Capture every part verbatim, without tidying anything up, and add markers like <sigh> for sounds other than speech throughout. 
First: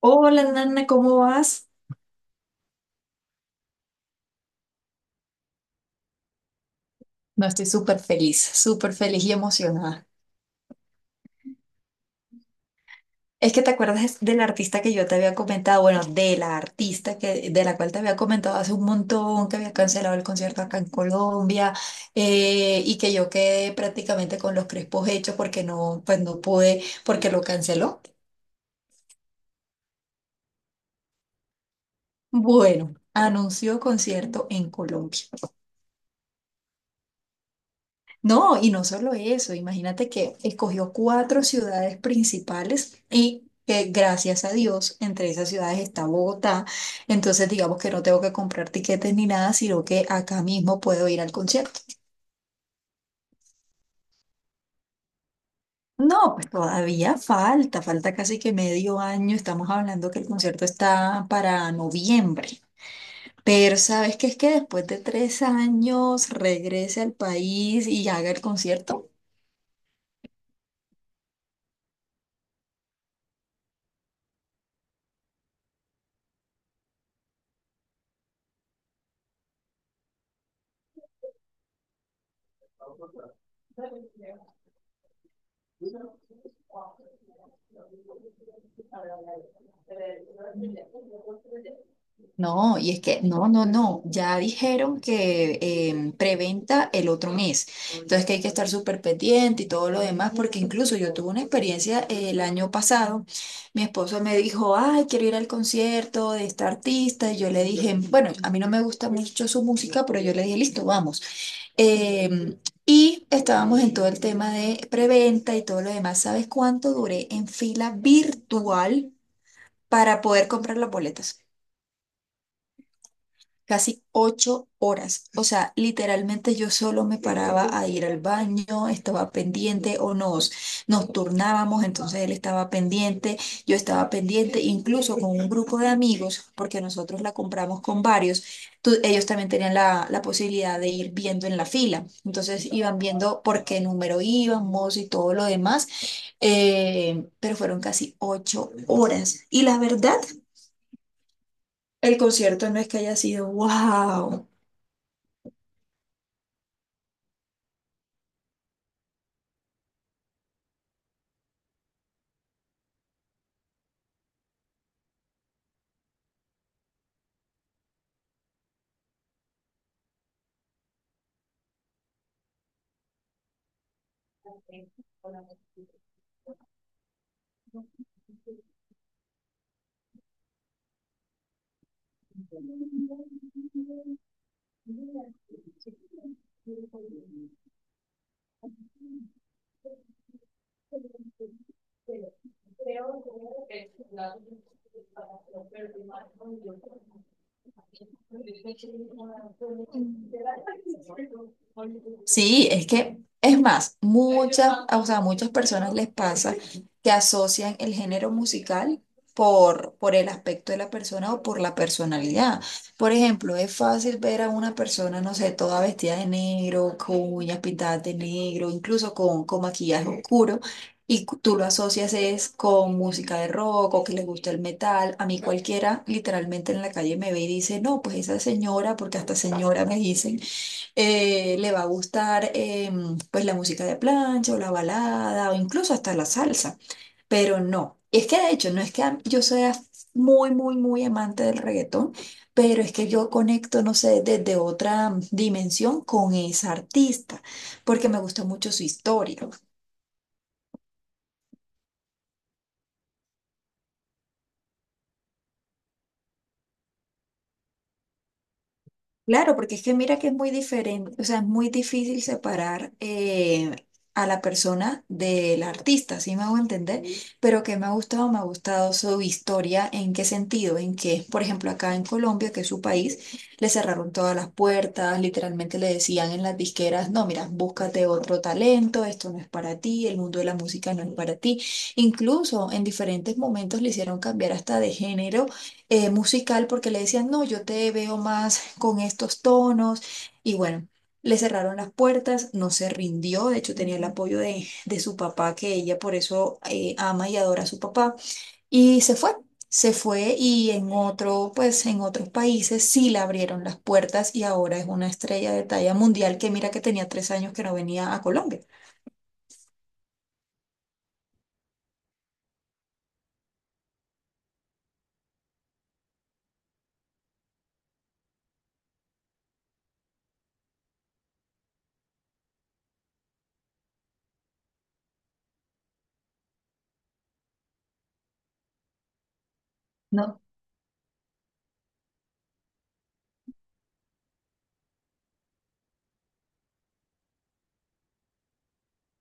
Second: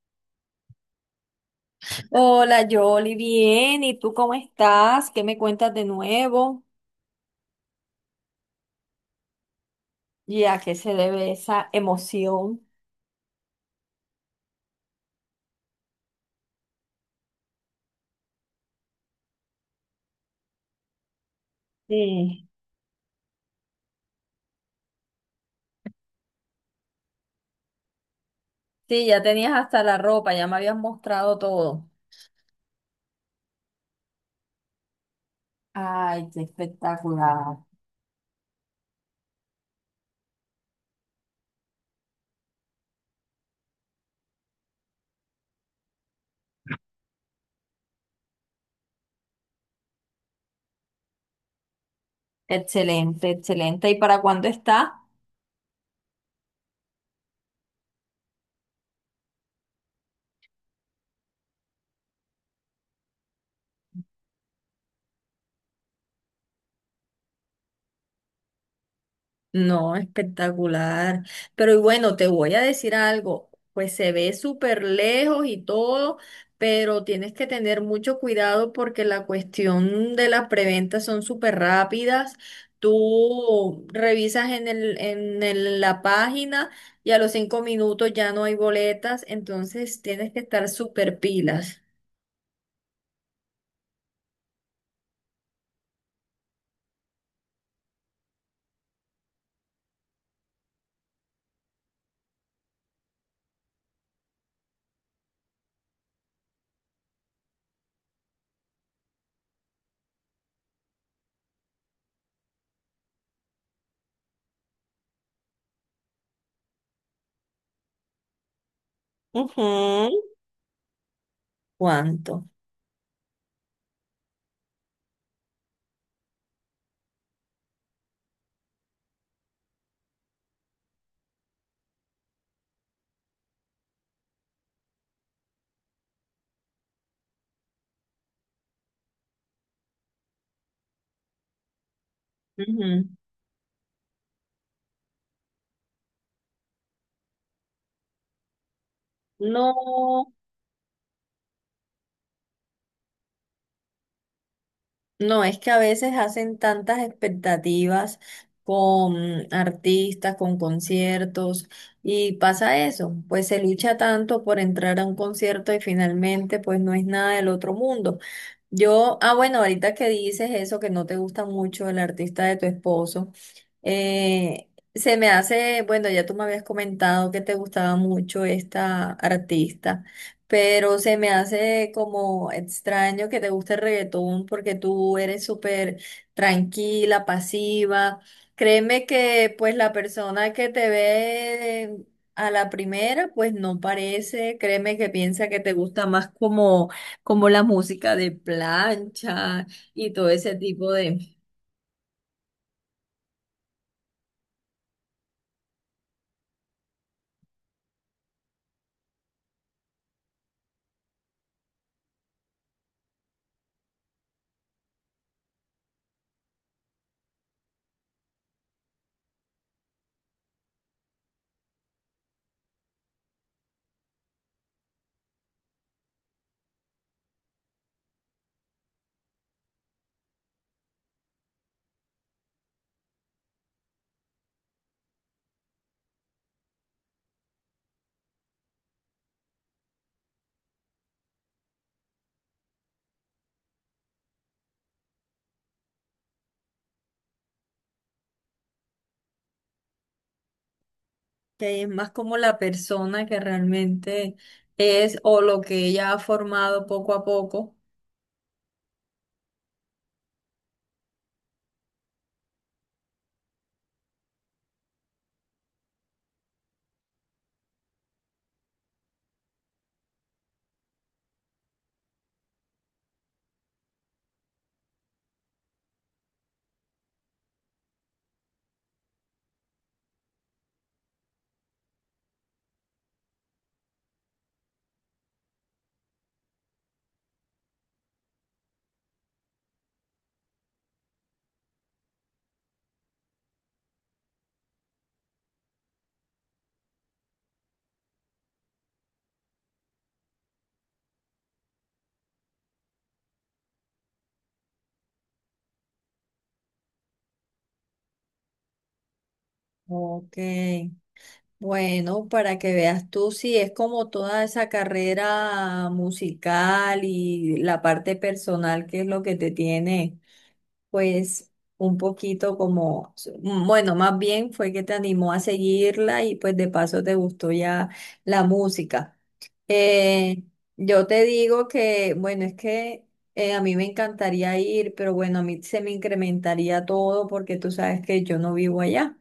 Hola, Nana, ¿cómo vas? Hola, Yoli, bien. ¿Y tú cómo estás? ¿Qué me cuentas de nuevo? No, estoy súper feliz, súper feliz y emocionada. ¿Y a qué se debe esa emoción? Es que te acuerdas de la artista que yo te había comentado, bueno, de la artista que, de la cual te había comentado hace un montón, que había cancelado el concierto acá en Colombia, Sí. eh, y que yo quedé prácticamente con los crespos hechos porque no, pues no pude, porque lo canceló. Sí, ya tenías hasta la ropa, ya me habías mostrado todo. Bueno, anunció concierto en Colombia. Ay, qué espectacular. No, y no solo eso, imagínate que escogió cuatro ciudades principales y que gracias a Dios entre esas ciudades está Bogotá, entonces digamos que no tengo que comprar tiquetes ni nada, sino que acá mismo puedo ir al concierto. Excelente, excelente. ¿Y para cuándo está? No, pues todavía falta, falta casi que medio año, estamos hablando que el concierto está para noviembre. Pero sabes qué es que después de tres años regrese al país y haga el concierto. No, espectacular. Pero y bueno, te voy a decir algo, pues se ve súper lejos y todo, pero tienes que tener mucho cuidado porque la cuestión de las preventas son súper rápidas. Tú revisas en el, en el- la página y a los cinco minutos ya no hay boletas, entonces tienes que estar súper pilas. No, y es que, no, no, no, ya dijeron que em, preventa el otro mes. Entonces que hay que estar súper pendiente y todo lo demás, porque incluso yo tuve una experiencia eh, el año pasado. Mi esposo me dijo, ay, quiero ir al concierto de esta artista. Y yo le dije, bueno, a mí no me gusta mucho su música, pero yo le dije, listo, vamos. Em, y estábamos en todo el tema de preventa y todo lo demás. ¿Sabes cuánto duré en fila virtual para Ujú. poder comprar las boletas? ¿Cuánto? Casi ocho horas. O sea, literalmente yo solo me paraba a ir al baño, estaba pendiente o nos, nos turnábamos, entonces él estaba pendiente, yo estaba pendiente, incluso con un grupo de amigos, porque nosotros la compramos con varios, tu- ellos también tenían la, la posibilidad de ir viendo en la fila. Entonces iban Ujú. viendo por qué número íbamos y todo lo demás, eh, pero fueron casi ocho horas. Y la verdad, No. el concierto no es que haya sido wow. No, es que a veces hacen tantas expectativas con artistas, con conciertos, y pasa eso, pues se lucha tanto por entrar a un concierto y finalmente pues no es nada del otro mundo. Yo, ah, bueno, ahorita que dices eso, que no te gusta mucho el artista de tu esposo, eh, se me hace, bueno, ya tú me habías comentado que te gustaba mucho esta artista pero se me hace como extraño que te guste el reggaetón porque tú eres súper tranquila, pasiva. Créeme que pues la persona que te ve a la primera pues no parece, créeme que piensa que te gusta más como, como la música de plancha y todo ese tipo de... Sí, es que, es más, muchas, o sea, a muchas personas les pasa que asocian el género musical por, por el aspecto de la persona o por la personalidad. Por ejemplo, es fácil ver a una persona, no sé, toda vestida de negro, con uñas pintadas de negro, incluso con, con maquillaje oscuro. Y cu- tú lo asocias es con música de rock o que les gusta el metal. A mí cualquiera literalmente en la calle me ve y dice, no, pues esa señora, porque hasta señora me dicen, eh, le va a gustar, em, pues, la música de plancha o la balada o incluso hasta la salsa. Pero no, es que de hecho no es que a- yo sea muy, muy, muy amante del reggaetón, pero es que yo conecto, no sé, desde otra dimensión con esa artista, porque me gusta mucho su historia. que es más como la persona que realmente es o lo que ella ha formado poco a poco. Claro, porque es que mira que es muy diferente, o sea, es muy difícil separar eh, a la persona del artista, ¿sí me hago entender? Ujú. Pero que me ha gustado, me ha gustado su historia, ¿en qué sentido? En que, por ejemplo, acá en Colombia, que es su país, le cerraron todas las puertas, literalmente le decían en las disqueras, no, mira, búscate otro talento, esto no es para ti, el mundo de la música no es para ti. Incluso en diferentes momentos le hicieron cambiar hasta de género, eh, musical, porque le decían, no, yo te veo más con estos tonos. Y bueno, le cerraron las puertas, no se rindió, de hecho tenía el apoyo de, de su papá, que ella por eso, eh, ama y adora a su papá, y se fue. Se fue y en otro, pues en otros países sí le abrieron las puertas y ahora es una estrella de talla mundial que mira que tenía tres años que no venía a Colombia. Ok. Bueno, para que veas tú, sí, es como toda esa carrera musical y la parte personal que es lo que te tiene, pues un poquito como, bueno, más bien fue que te animó a seguirla y pues de paso te gustó ya la música. no Eh, yo te digo que, bueno, es que eh, a mí me encantaría ir, pero bueno, a mí se me incrementaría todo porque tú sabes que yo no vivo allá.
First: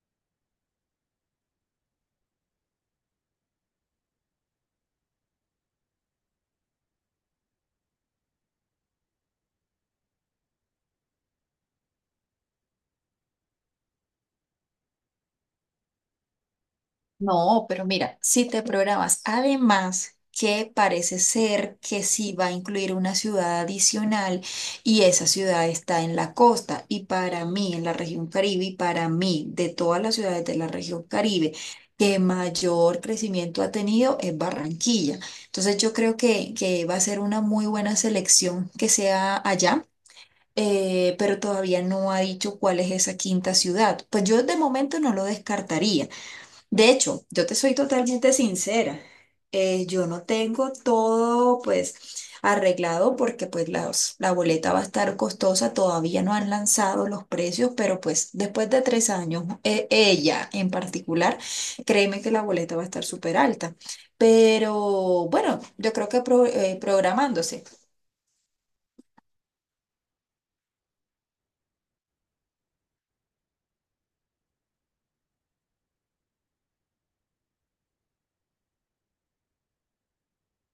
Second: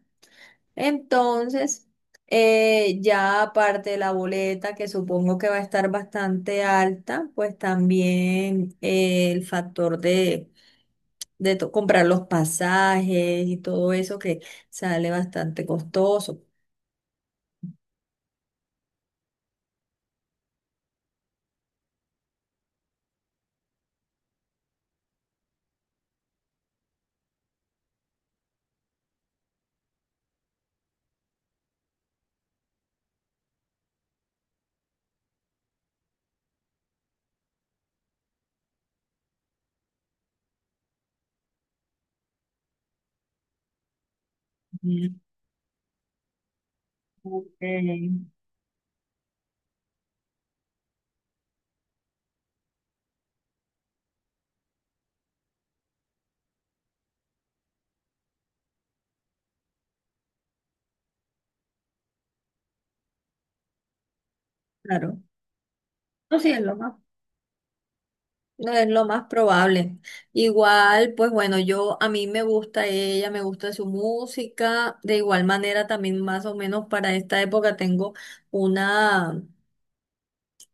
Entonces, eh, ya aparte de la boleta, que supongo que va a estar bastante alta, pues también eh, el factor de, de to- comprar los pasajes y todo eso que sale bastante costoso. No, pero mira, si te programas, además que parece ser que sí va a incluir una ciudad adicional y esa ciudad está en la costa y para mí, en la región Caribe, y para mí, de todas las ciudades de la región Caribe, que mayor crecimiento ha tenido es Barranquilla. Entonces yo creo que, que va a ser una muy buena selección que sea allá. Eh, pero todavía no ha dicho cuál es esa quinta ciudad. Pues yo de momento no Mm, lo descartaría. De hecho, yo te soy ok. totalmente sincera. Eh, yo no tengo todo, pues, arreglado, porque pues las- la boleta va a estar costosa. Todavía no han lanzado los precios, pero pues después de tres años, eh, ella en particular, créeme que la boleta va a estar súper alta. Claro. Pero bueno, yo creo que No, pro- sí, es lo eh, más, programándose. no es lo más probable. Igual, pues bueno, yo a mí me gusta ella, me gusta su música. De igual manera, también más o menos para esta época tengo una.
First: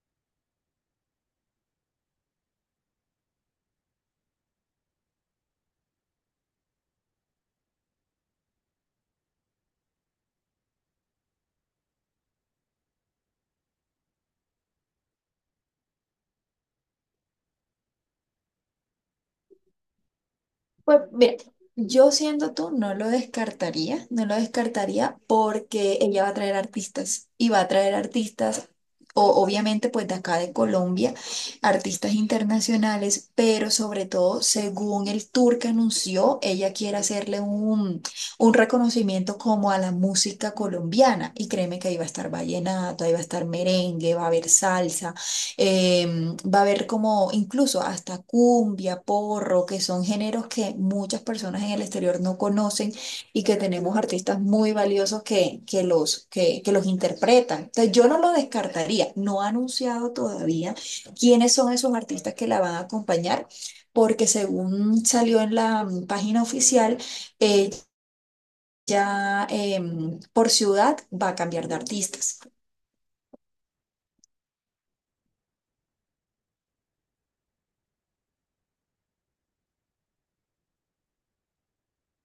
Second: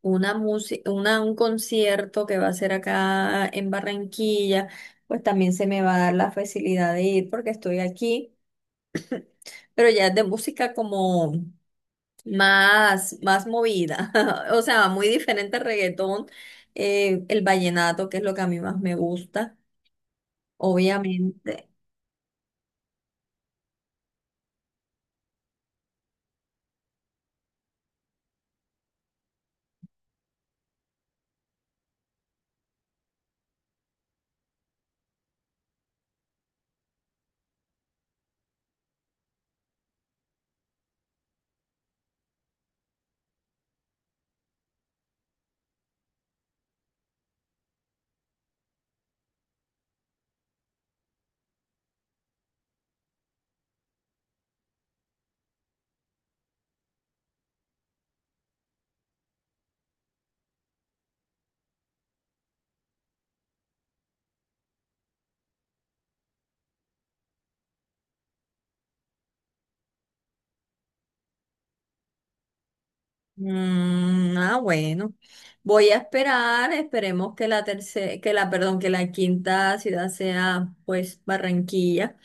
Una música, una, un concierto que va a ser acá en Barranquilla, pues también se me va a dar la facilidad de ir porque estoy aquí, pero ya es de música como más, más movida, <laughs> o sea, muy diferente al reggaetón, eh, el vallenato, que es lo que a mí más me gusta, Pues mira, obviamente. yo siendo tú no lo descartaría, no lo descartaría porque ella va a traer artistas y va a traer artistas, o, obviamente pues de acá de Colombia, artistas internacionales, pero sobre todo según el tour que anunció, ella quiere hacerle un, un reconocimiento como a la música colombiana, y créeme que ahí va a estar vallenato, ahí va a estar merengue, va a haber salsa. Em, va a haber como incluso hasta cumbia, porro, que son géneros que muchas personas en el exterior no conocen y que tenemos artistas muy valiosos que, que los, que, que los interpretan. Entonces yo no lo descartaría, no ha anunciado todavía quiénes son esos artistas que la van a acompañar, porque según salió en la mm, página oficial, ella, em, por ciudad, va a cambiar de artistas. Mm, ah, bueno. Voy a esperar, esperemos que la tercera, que la, perdón, que la quinta ciudad sea pues Barranquilla,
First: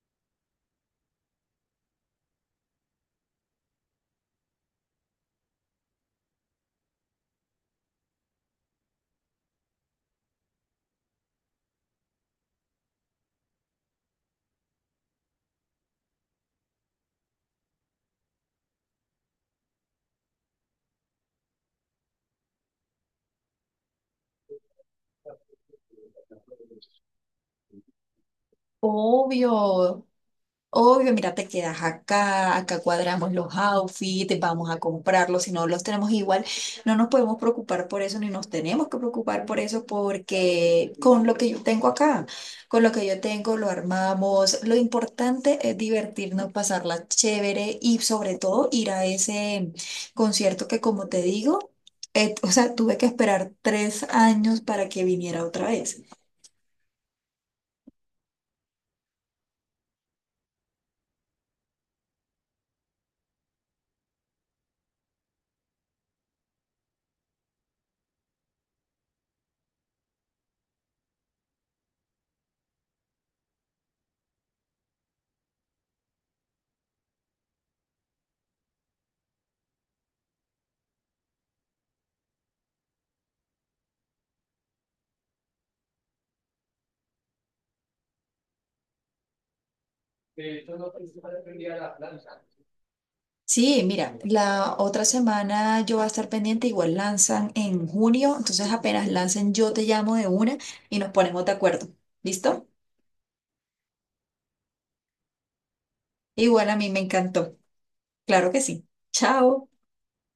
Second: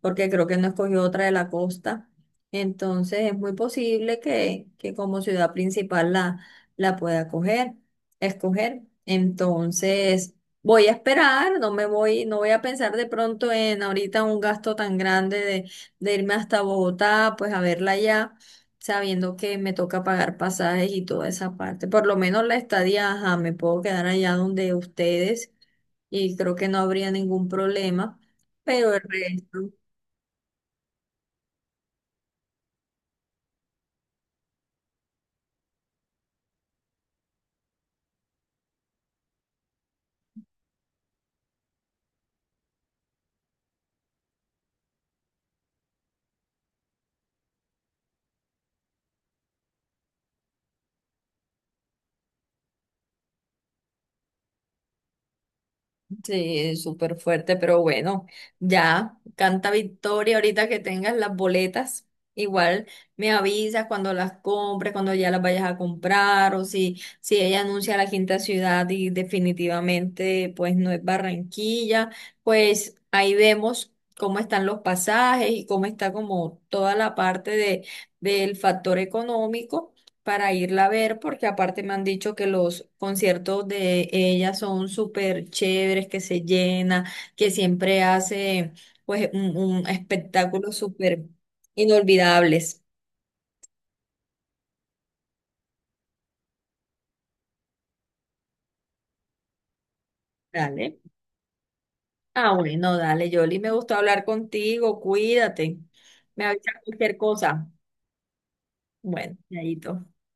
porque creo que no escogió otra de la costa. Entonces es muy posible que, que como ciudad principal la, la pueda coger, escoger. Entonces voy a esperar, no me voy, no voy a pensar de pronto en ahorita un gasto tan grande de, de irme hasta Bogotá, pues a verla allá sabiendo que me toca pagar pasajes y toda esa parte. Por lo menos la estadía, ajá, me puedo quedar allá donde ustedes y creo que no habría ningún problema, pero el resto. Obvio, obvio, mira, te quedas acá, acá cuadramos los outfits, vamos a comprarlos, si no los tenemos igual, no nos podemos preocupar por eso, ni nos tenemos que preocupar por eso, porque con lo que yo tengo acá, con lo que yo tengo, lo armamos. Lo importante es divertirnos, pasarla chévere y sobre todo ir a ese concierto que, como te digo, eh, o sea, tuve que esperar tres años para que viniera otra vez. Sí, súper fuerte, pero bueno, ya canta victoria ahorita que tengas las boletas. Igual me avisas cuando las compres, cuando ya las vayas a comprar o si, si ella anuncia la quinta ciudad y definitivamente pues no es Barranquilla, pues ahí vemos cómo están los pasajes y cómo está como toda la parte de, del factor económico para irla a ver, porque aparte me han dicho que los conciertos de ella son súper chéveres, que se llena, que siempre hace pues un, un espectáculo súper inolvidables. Sí, mira, la otra semana yo voy a estar pendiente, igual lanzan en junio, entonces apenas lancen yo te llamo de una Dale. y nos ponemos de acuerdo. Ah, ¿Listo? bueno, dale, Yoli, me gustó hablar contigo, cuídate. Me avisa Igual a mí me cualquier encantó. cosa. Claro que sí. Bueno, Chao. chaito.